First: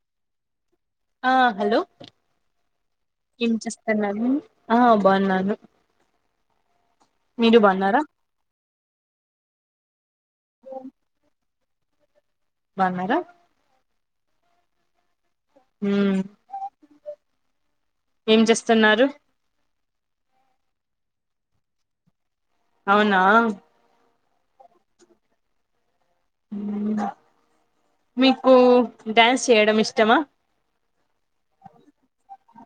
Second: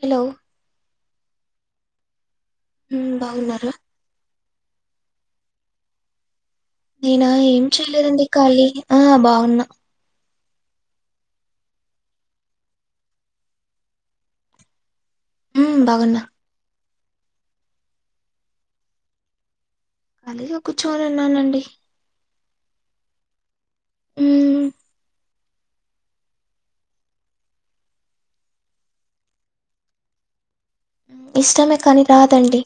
Hello ఆ hello హ్మ్ ఏం బాగున్నారా? చేస్తన్నారు ఆ బాగున్నాను నేనా మీరు ఏం బాగున్నారా చెయలేదండి ఖాళీ ఆ బాగున్నా ఆ బాగున్నారా హ్మ్. ఉ బాగున్నా. ఏం చేస్తున్నారు ఖళీగా కూర్చొని ఉన్నానండి అవునా హ్మ్. మీకు డ్యాన్స్ చేయడం ఇష్టమా ఇష్టమే కాని రాదండి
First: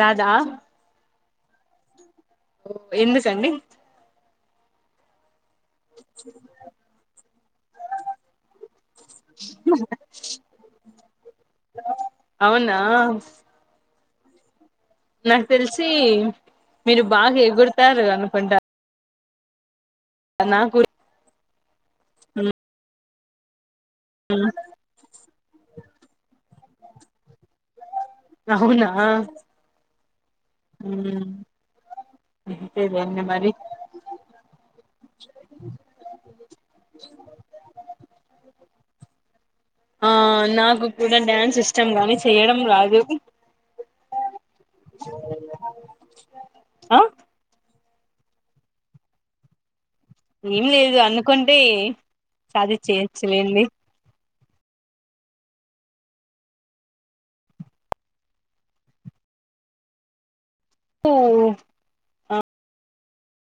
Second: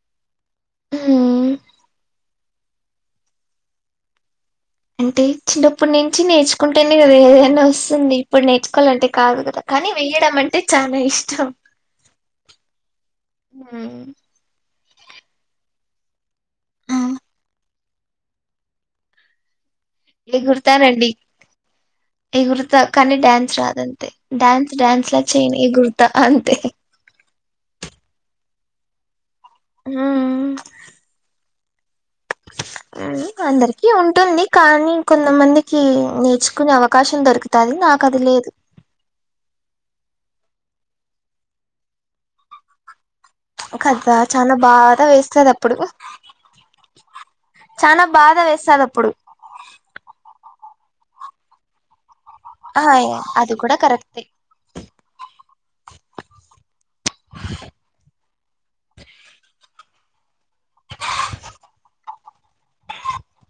రాధా ఆ ఓ ఎందుకండి అంటే చిన్నప్పుటి నుంచి నేర్చుకుంటేనే కదా ఏదైనా వస్తుంది ఇప్పుడు నేర్చుకోవాలంటే కాదు కదా కానీ వేయడం అంటే అంటే చాలా ఇష్టం అవునా హ్మ్. నాకు తెలిసి ఆ! మీరు బాగా ఎగుడతారు అనుకుంటారు ఎగురుతానండి ఎగురుతా కానీ డ్యాన్స్ రాదండి మ్మ్. డ్యాన్స్ డ్యాన్స్ లా చెయ్య ను గానీ ఎగురుత అంతే ఆ అవునా ఆ ఉ ఇంతే అందరికి ఉంటుంది కానీ కొంతమందికి నేర్చుకునే అవకాశం దొరుకుతుంది నాకది లేదు ఆ నాకు కూడా డ్యాన్స్ ఇష్టం గానీ చేయడం రాదు కద చాలా బాధ వేస్తుంది అప్పుడు ఆ చనా బాధ వేస్తాది అప్పుడు ఏం లేదు అనుకుంటే సాది ఆ అది చేయొచ్చులేండి కూడా కరెక్టే అవునా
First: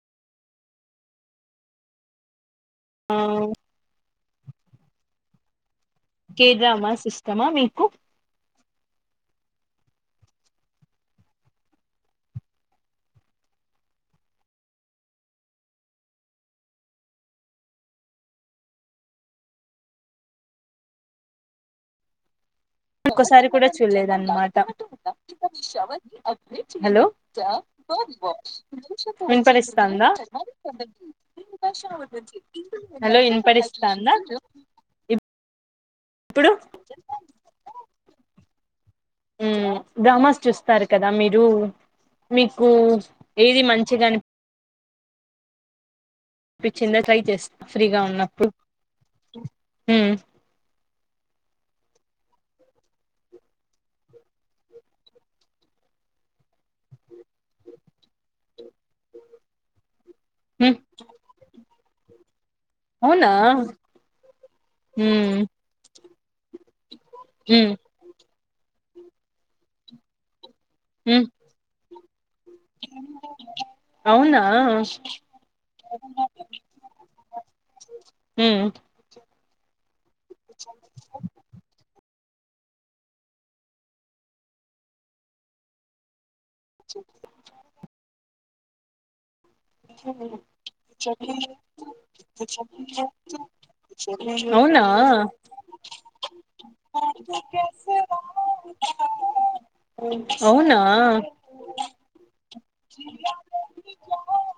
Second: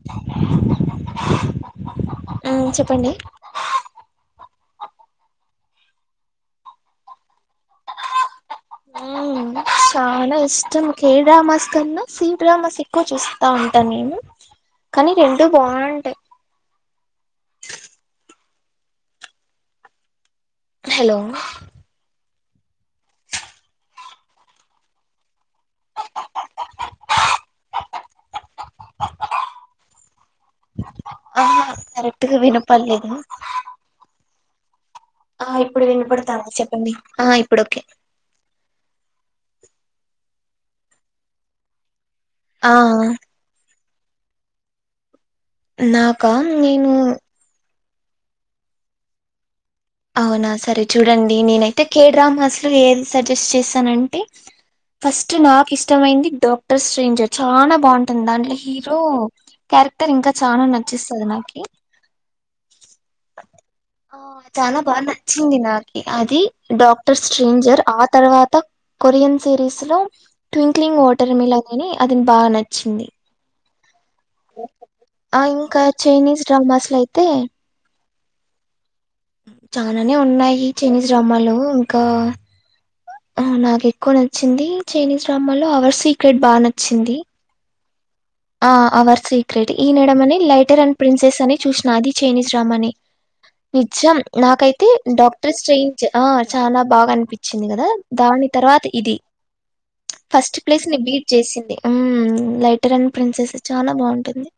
కోడి అరుపు ఆ చెప్పండి కే డ్రామా సిస్టమా మీకు చాలా ఇష్టం కే డ్రామాస్ కన్నా సి డ్రామాస్ ఎక్కువ చూస్తా ఉంటాను నేను కానీ రెండు బాగుంటాయి ఉ హలో ఒకసారి కూడా చూడలేదన్నమాట హలో వినిపరిస్తుందా ఆహా కరెక్ట్ గా వినపడలేదు హలో వినపడనిస్తుందా ఆ ఇప్పుడు వినపడుతుంది చెప్పండి ఆ ఇప్పుడు కే ఉమ్ డ్రామాస్ చూస్తారు కదా మీరు మీకు ఆ ఏది మంచి మచ్చిగాని నాకా నేను అనిపించిందో ట్రై చేస్తా ఫ్రీగా ఉన్నప్పుడు మ్మ్ అవునా సరే చూడండి నేనైతే కేడ్రామ్ హస్లు ఏది సజెస్ట్ చేసానంటే ఫస్ట్ నాకు ఇష్టమైంది డాక్టర్స్ ర్రేంజర్ చాలా బాగుంటుంది దాంట్లో హీరో క్యారెక్టర్ ఇంకా చనా మ్మ్ నచ్చేస్తాది నాకి అవునా చాలా బాగా మ్మ్ నచ్చింది నాకి అది డాక్టర్ మ్మ్ స్ట్రేంజర్ ఆ తర్వాత కొత్త కొరియన్ సిరీస్ లో ట్వింక్లింగ్ మ్మ్ వాటర్ మిలాన్ అని అది బాగా నచ్చింది అవునా హ ఆ ఇంకా చైనీస్ డ్రామాస్ లో అయితే చాలానే ఉన్నాయి చైనీస్ డ్రామాలు ఇంకా నాకు ఎక్కువ నచ్చింది చైనీస్ డ్రామా లో అవర్ సీక్రెట్ బాగా నచ్చింది ఆ అవర్స్ గ్రట్ ఈ నడమని లైటర్ అండ్ ప్రిన్సెస్ అని చూసిన అది చైనీస్ డ్రామానే నిజం అవునా నాకైతే డాక్టర్స్ స్ట్రేంజ్ ఆ చాలా బాగా అనిపించింది కదా దాని తర్వాత ఇది ఫస్ట్ అవునా ప్లేస్ ని బీట్ చేసింది లైక్ కరన్ ప్రిన్సెస్ చాలా బాగుంటుంది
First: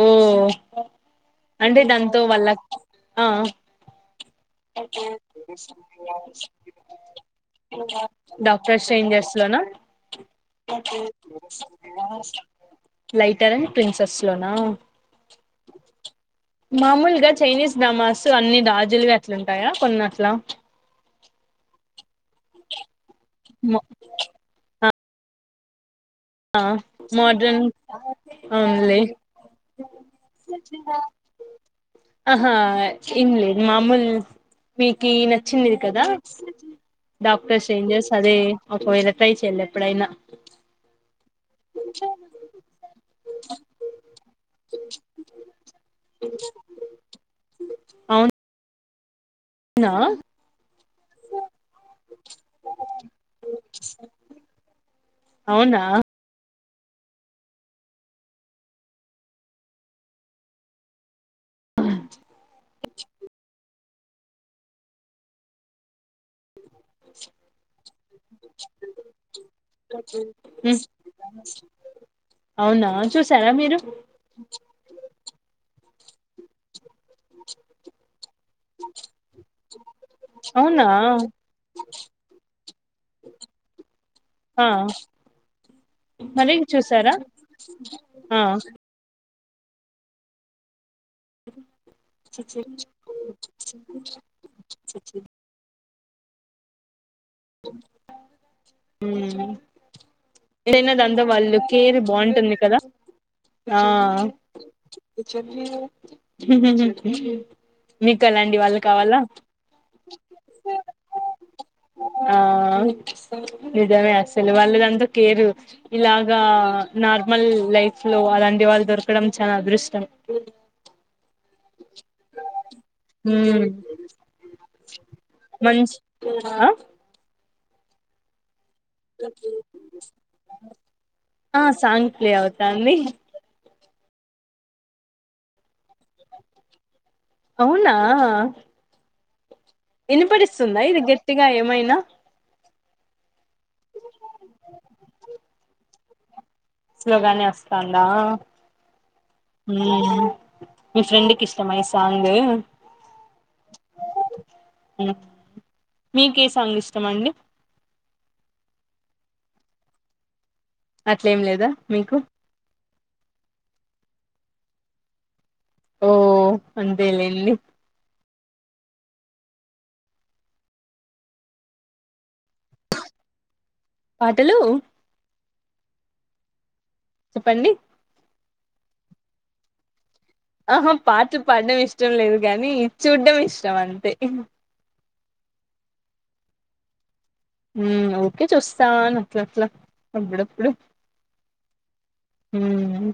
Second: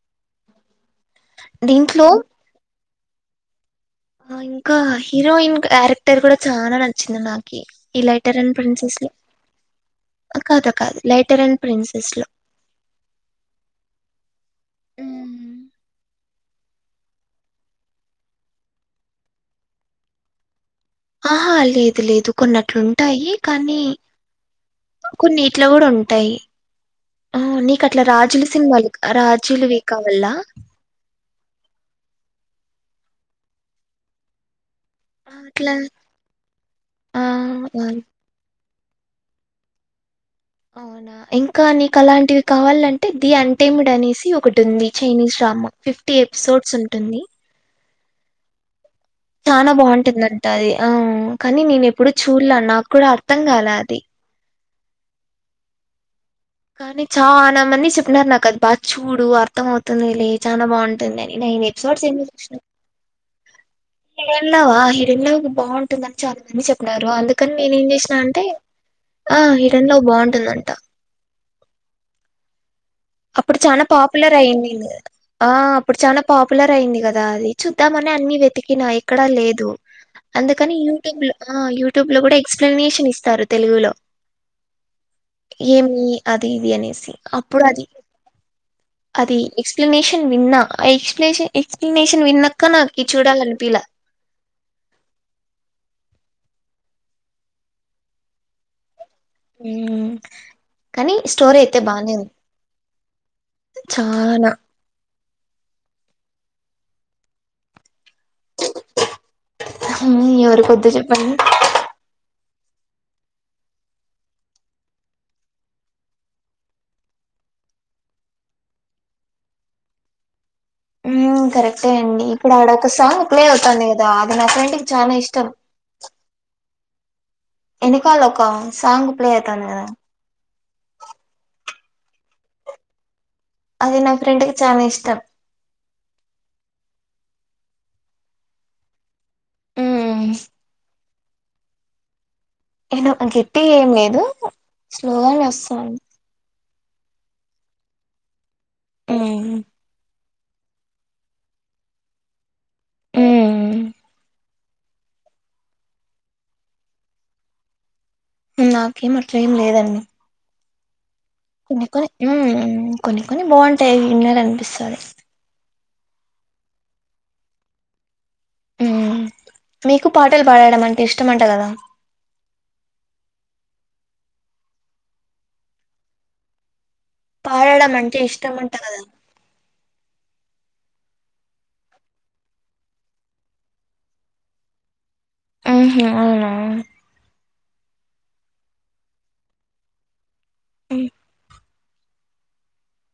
ఓ అంటే దీంట్లో దాంతో వాళ్ల కు ఆ ఆ, ఇంకా హీరోయిన్ క్యారెక్టర్ కూడా చాలా నచ్చింది నాకు డాక్టర్ సన్ స్ లోనా కాదా కాదు లైటర్ అండ్ ప్రిన్సెస్ లో లైటర్ అని ప్రిన్సెస్ లోనా మ్మ్. మామూలుగా చైనీస్ డ్రామాస్ అన్ని రాజులువి అట్లుంటాయా కొన్ని అట్లా ఆహా లేదు లేదు కొన్నట్లుంటాయి కానీ మో కొన్ని ఇట్ల కూడా ఉంట యి ఆ మోడ్రన్ నీకు అట్లా రాజుల సినిమాలు ఓన్లీ రాజులువి కావల్ల ఆహా ఇల్లే మామూలు మీకు ఆ, నచ్చింది అట్లా ఇది కదా ఆ! డాక్టర్స్ ఆ! ఏంజెస్ అదే ఒకవేళ ట్రై చేయలే ఎప్పుడయినా అవునా ఇంకా నీకు అలాంటివి కావాలంటే ది అంటేముడు అనేసి ఒకటి ఉంది చైనీస్ డ్రామా ఫిఫ్టీ ఎపిసోడ్స్ ఉంటుంది అవును చనా బాగుంటుందంట అది ఆ కానీ నేను ఎప్పుడు చూడలా నాకు కూడా అర్థం కాలా అది అవునా కానీ చాలా మంది చెప్పినారు నాకు అది బాగా చూడు అర్థం అవుతుంది లే చాలా బాగుంటుంది అని నేనే ఎపిసోడ్స్ ఎన్ని చూసావ్ హిరేలవా హిరేల బాగుంటుందని చాలా మంది అన్నారు అందుకని నేనే ఏం చేసినా అంటే ఆ హిటన్ లో బాగుంటుందంట ఉమ్ అవునా చూసారా అప్పుడు మీరు చానా పాపులర్ అయింది ఆ అప్పుడు చనా పాపులర్ అయింది కా దా అది చూద్దామని అన్ని వెతికినా ఎక్కడా లేదు అందుకని అవునా యూట్యూబ్ లో ఆ యూట్యూబ్ లో కూడా ఎక్స్ప్లెనేషన్ ఇస్తారు తెలుగులో ఆ ఏమి అది మరి ఇది అనేసి చూసారా అప్పుడు అది ఆ అది ఎక్స్ప్లెనేషన్ విన్నా ఆ ఎక్స్ప్లేష ఎక్స్ప్లనేషన్ విన్నక్క నాకు చూడాలన్పీలా ఉమ్ ఉమ్, ఏదైనా కానీ దాంత వాళ్ళు స్టోరీ అయితే కేర్ బానే ఉంది బాగుంటుంది కదా ఆ చానా చెప్నా కదా మీకు అలాంటి వాళ్ళు కావాలా? ఎవరి కొద్దు చెప్పండి ఆ నిజమే అసలు వాళ్ళ దంతా కేరు ఇలాగా నార్మల్ లై లైఫ్ లో అలాంటి వాళ్ళు దొరకడం చానా అదృష్టం ఉమ్ కరెక్టే అండి ఇప్పుడు ఆడ ఒక సాంగ్ ప్లే అవుతాంది కదా అది నా ఫ్రెండ్కి చానా ఇష్టం మంచి ఆ ఎనకాల ఒక్క సాంగ్ ప్లే అయితాంది కదా ఆ సాంగ్ ప్లే అవుతాంది అది నా ఫ్రెండ్ కి చానా ఇష్టం అవునా? వినిపడిస్తుందా ఇది గట్టిగా ఏమైనా? నేను గట్టిగా ఏం లేదు స్లోగానే వస్తాంది. స్లోగానే వస్తాందా ఉమ్ ఉమ్ మీ ఫ్రెండ్కి ఇష్టమా ఈ సాంగ్? ఊ ఉమ్ మీకే సాంగ్ ఇష్టం అండి? నాకేం అట్లేం లేదండి అట్లేం లేదా కొన్ని కొని మీకు ఉమ్ కొన్ని కొన్ని బాగుంటాయ్ వినాలన్పిస్తాది ఓ అంతేలేండి ఉమ్ మీకు పాటలు పాడడం అంటే ఇష్టమంట కదా? పాటలూ చెప్పండి పాడడం అంటే ఇష్టంమంట కదా? ఆహా పాట్లు పాడడం ఇష్టం లేదు గానీ చూడ్డం ఇష్టం అంతే ఆహా అవునా? ఉమ్ ఓకే చూస్తాను అట్ల అట్లా అప్పుడప్పుడు ఉమ్ ఆ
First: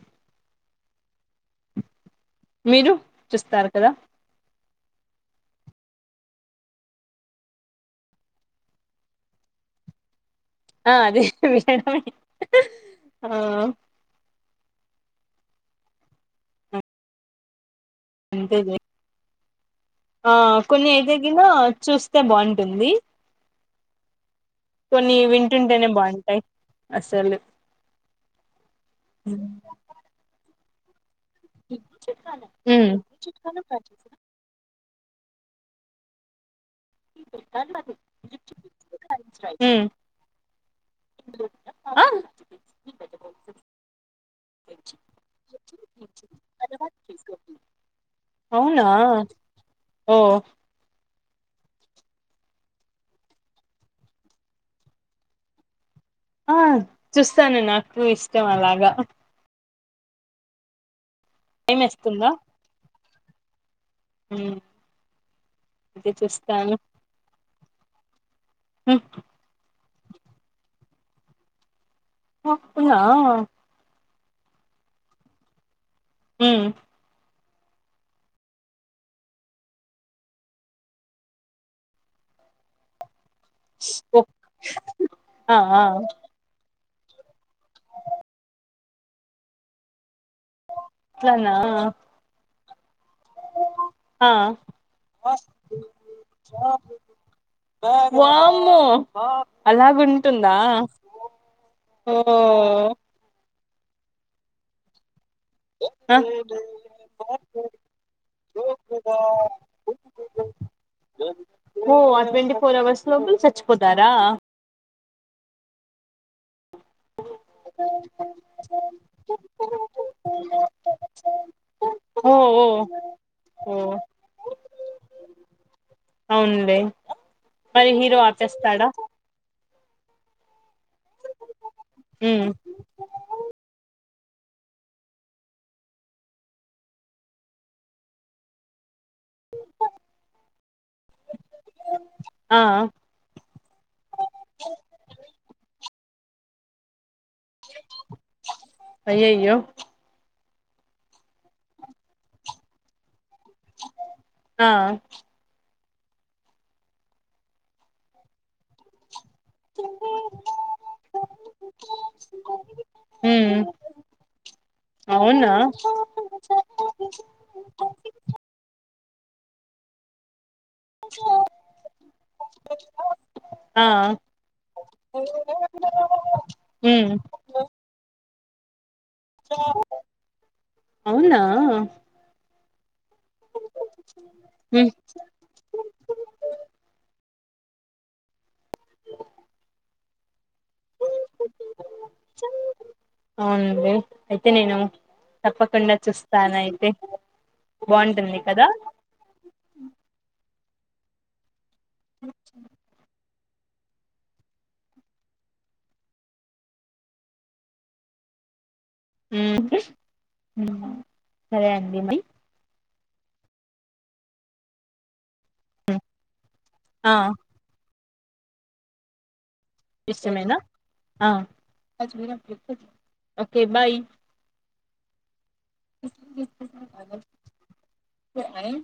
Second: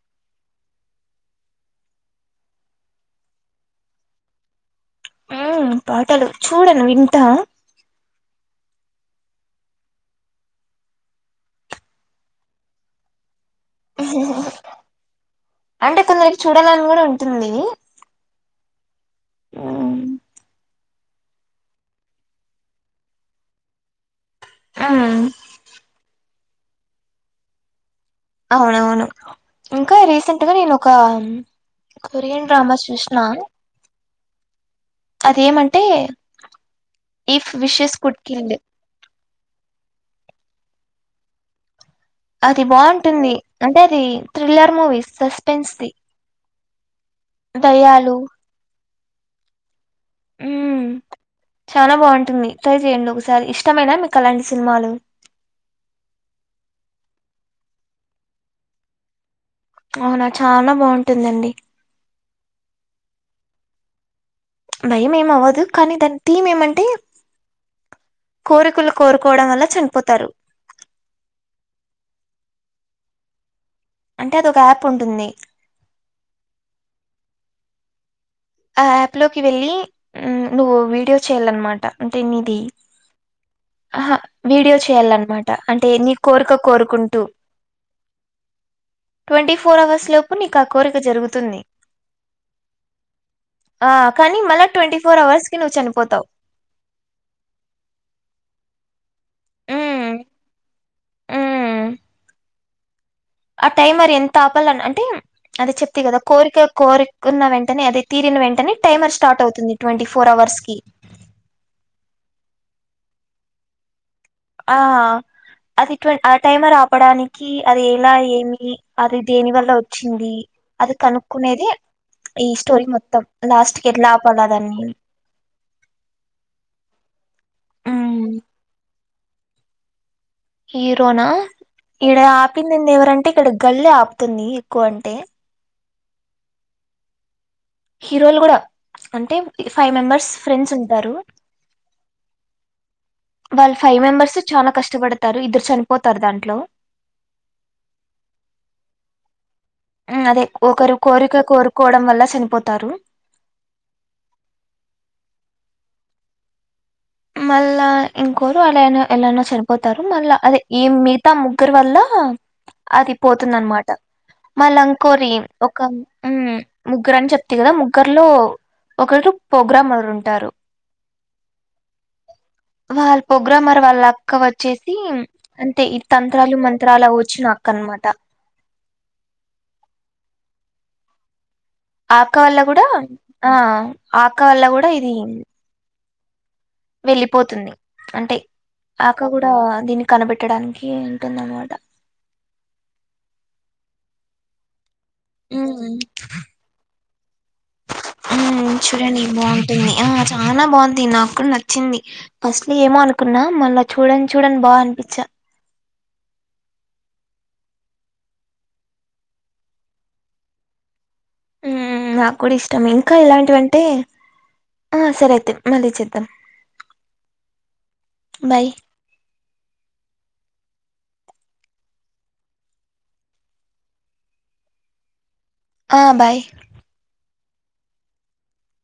మీరు చూస్తారు కదా? ఆ పాటలు చూడను వింటా ఆ అదే నే అంటే కొందరికి చూడాలని కూడా ఉంటుంది అంతేే మ్మ్ ఆ కొన్ని అయితేగిన చూస్తే బాగుంటుంది కొన్ని వింటుంటేనే బాగుంటాయ్ అసలు ఆ అవును మ్మ్ ఇంకా రీసెంట్ గా నేను ఒక కొరియన్ డ్రామాస్ మ్మ్ చూస్నా? అదేమంటే ఈఫ్ విషెస్ కుట్కింద్ ఉమ్ అది బాగుంటుంది అంటే అది థ్రిల్లర్ మూవీస్ సస్పెన్స్ ది దయ్యాలు అవునా ఓ మ్మ్ చాలా బాగుంటుంది ట్రై చెయండి ఒకసారి ఇష్టమేనా మీకు అలాంటి సినిమాలు ఆ చూస్తాను నాకు ఇష్టం అలాగా అవునా చానా బా భయమేస్తుందా భయం ఏమవ్వదు కానీ అదే దాని థీమ్ చూస్తాను ఏమంటే కోరికలు హ్మ్. కోరుకోవడం వల్ల చనిపోతారు పప్పు నా అంటే అది ఒక యాప్ ఉంటుంది ము ఆ యాప్ లోకి వెళ్ళి నువ్వు వీడియో చెయ్యాలనమాట అంటే నీది అహా వీడియో చేయాలన్నమాట ఆ ఆ అంటే నీ కోరిక కోరుకుంటూ ట్వంటీ ఫోర్ అవర్స్ లోపు నీకు ఆ కోరిక అట్లనా జరుగుతుంది ఆ కానీ మళ్ళా ట్వంటీ ఫోర్ అవర్స్ కి నువ్వు చనిపోతావ్ ఆ వామ్మో మ్ అలాగుంటుందా మ్ ఓ ఆ టైమర్ ఎంత ఆపాలన్న అంటే అది చెప్తి ఆ కదా కోరిక కోరికున్న వెంటనే అదే తీరిన వెంటనే టైమర్ స్టార్ట్ అవుతుంది ట్వంటీ ఫోర్ అవ అవర్స్ కి ఓ ఆ ట్వంటీ ఫోర్ అవర్స్ లోపల చచ్చపోతారా ఆ అది ట్వ టైమర్ ఆపడానికి అది ఎలా ఏమి అది దేని వల్ల వచ్చింది అది కనుక్కు అనేది ఓ ఈ ఓ స్టోరీ మొత్తం ఓ లాస్ట్ కి ఎట్లా ఆపాల దాన్ని అవున్లే మరి హీరో ఆపేస్తాడా హీరోనా ఈడ ఉమ్ ఆపినింది ఎవరంటే ఇక్కడ గల్లీ గర్ల్ ఏ ఆపి ఎంతుంది ఎక్కువంటే హీరోలు కూడా అంటే ఫైవ్ మెంబర్స్ ఫ్రెండ్స్ ఉంటారు ఆ వాళ్ళు ఫైవ్ మెంబర్స్ చానా కష్టపడతారు ఇద్దరు చనిపోతారు దాంట్లో అయ్యయ్యో అదే ఒకరు కోరిక కోరుకోవడం వల్ల చనిపోతారు ఆ మళ్ళా ఇంకోరు అలానే ఎలానో చనిపోతారు మళ్ళా అదే ఈ మిగతా ముగ్గురు వల్ల అది పోతుంది ఉమ్ అనమాట మళ్ళ ఇంకోరి అవునా ఒక ముగ్గురు అని చెప్తి కదా ముగ్గర్లో ఒకరు ప్రోగ్రామరు ఉంటారు చో వాళ్ళ ప్రొగ్రామర్ వాళ్ళ అక్క వచ్చేసి అంటే ఈ తంత్రాలు మంత్రాలు ఉమ్ అవి వచ్చిన క్కన్మాట అవునా ఆక్క వల్ల కూడా ఆక్క వల్ల హ్మ్ కూడా ఇది వెళ్ళిపోతుంది అంటే ఆక్క కూడా దీన్ని కనబె పెట్టడానికి ఉంటుంది అన్నమాట అవునండి అయితే నేను తప్పకుండా చూస్తాను అయితే బాగుంటుంది ము కదా చూడండి బాగుంటుంది ఆ చానా బాగుంది నాకు కూడా న వచ్చింది ఫస్ట్ ఏమో అనుకున్నా మళ్ళా చూడంగ చూడంగ బాగా అనిపించా ఉమ్ హుమ్ ఉమ్ నాకు కూడ ఇష్టమే ఇంకా ఇలాంటివి అంటే ఆ సరే మళ్ళీ చేద్దాం ఆ బాయ్ ఇష్టమేనా ఆ ఓకే బాయ్ ఆ బాయ్ ఎస్ నైన్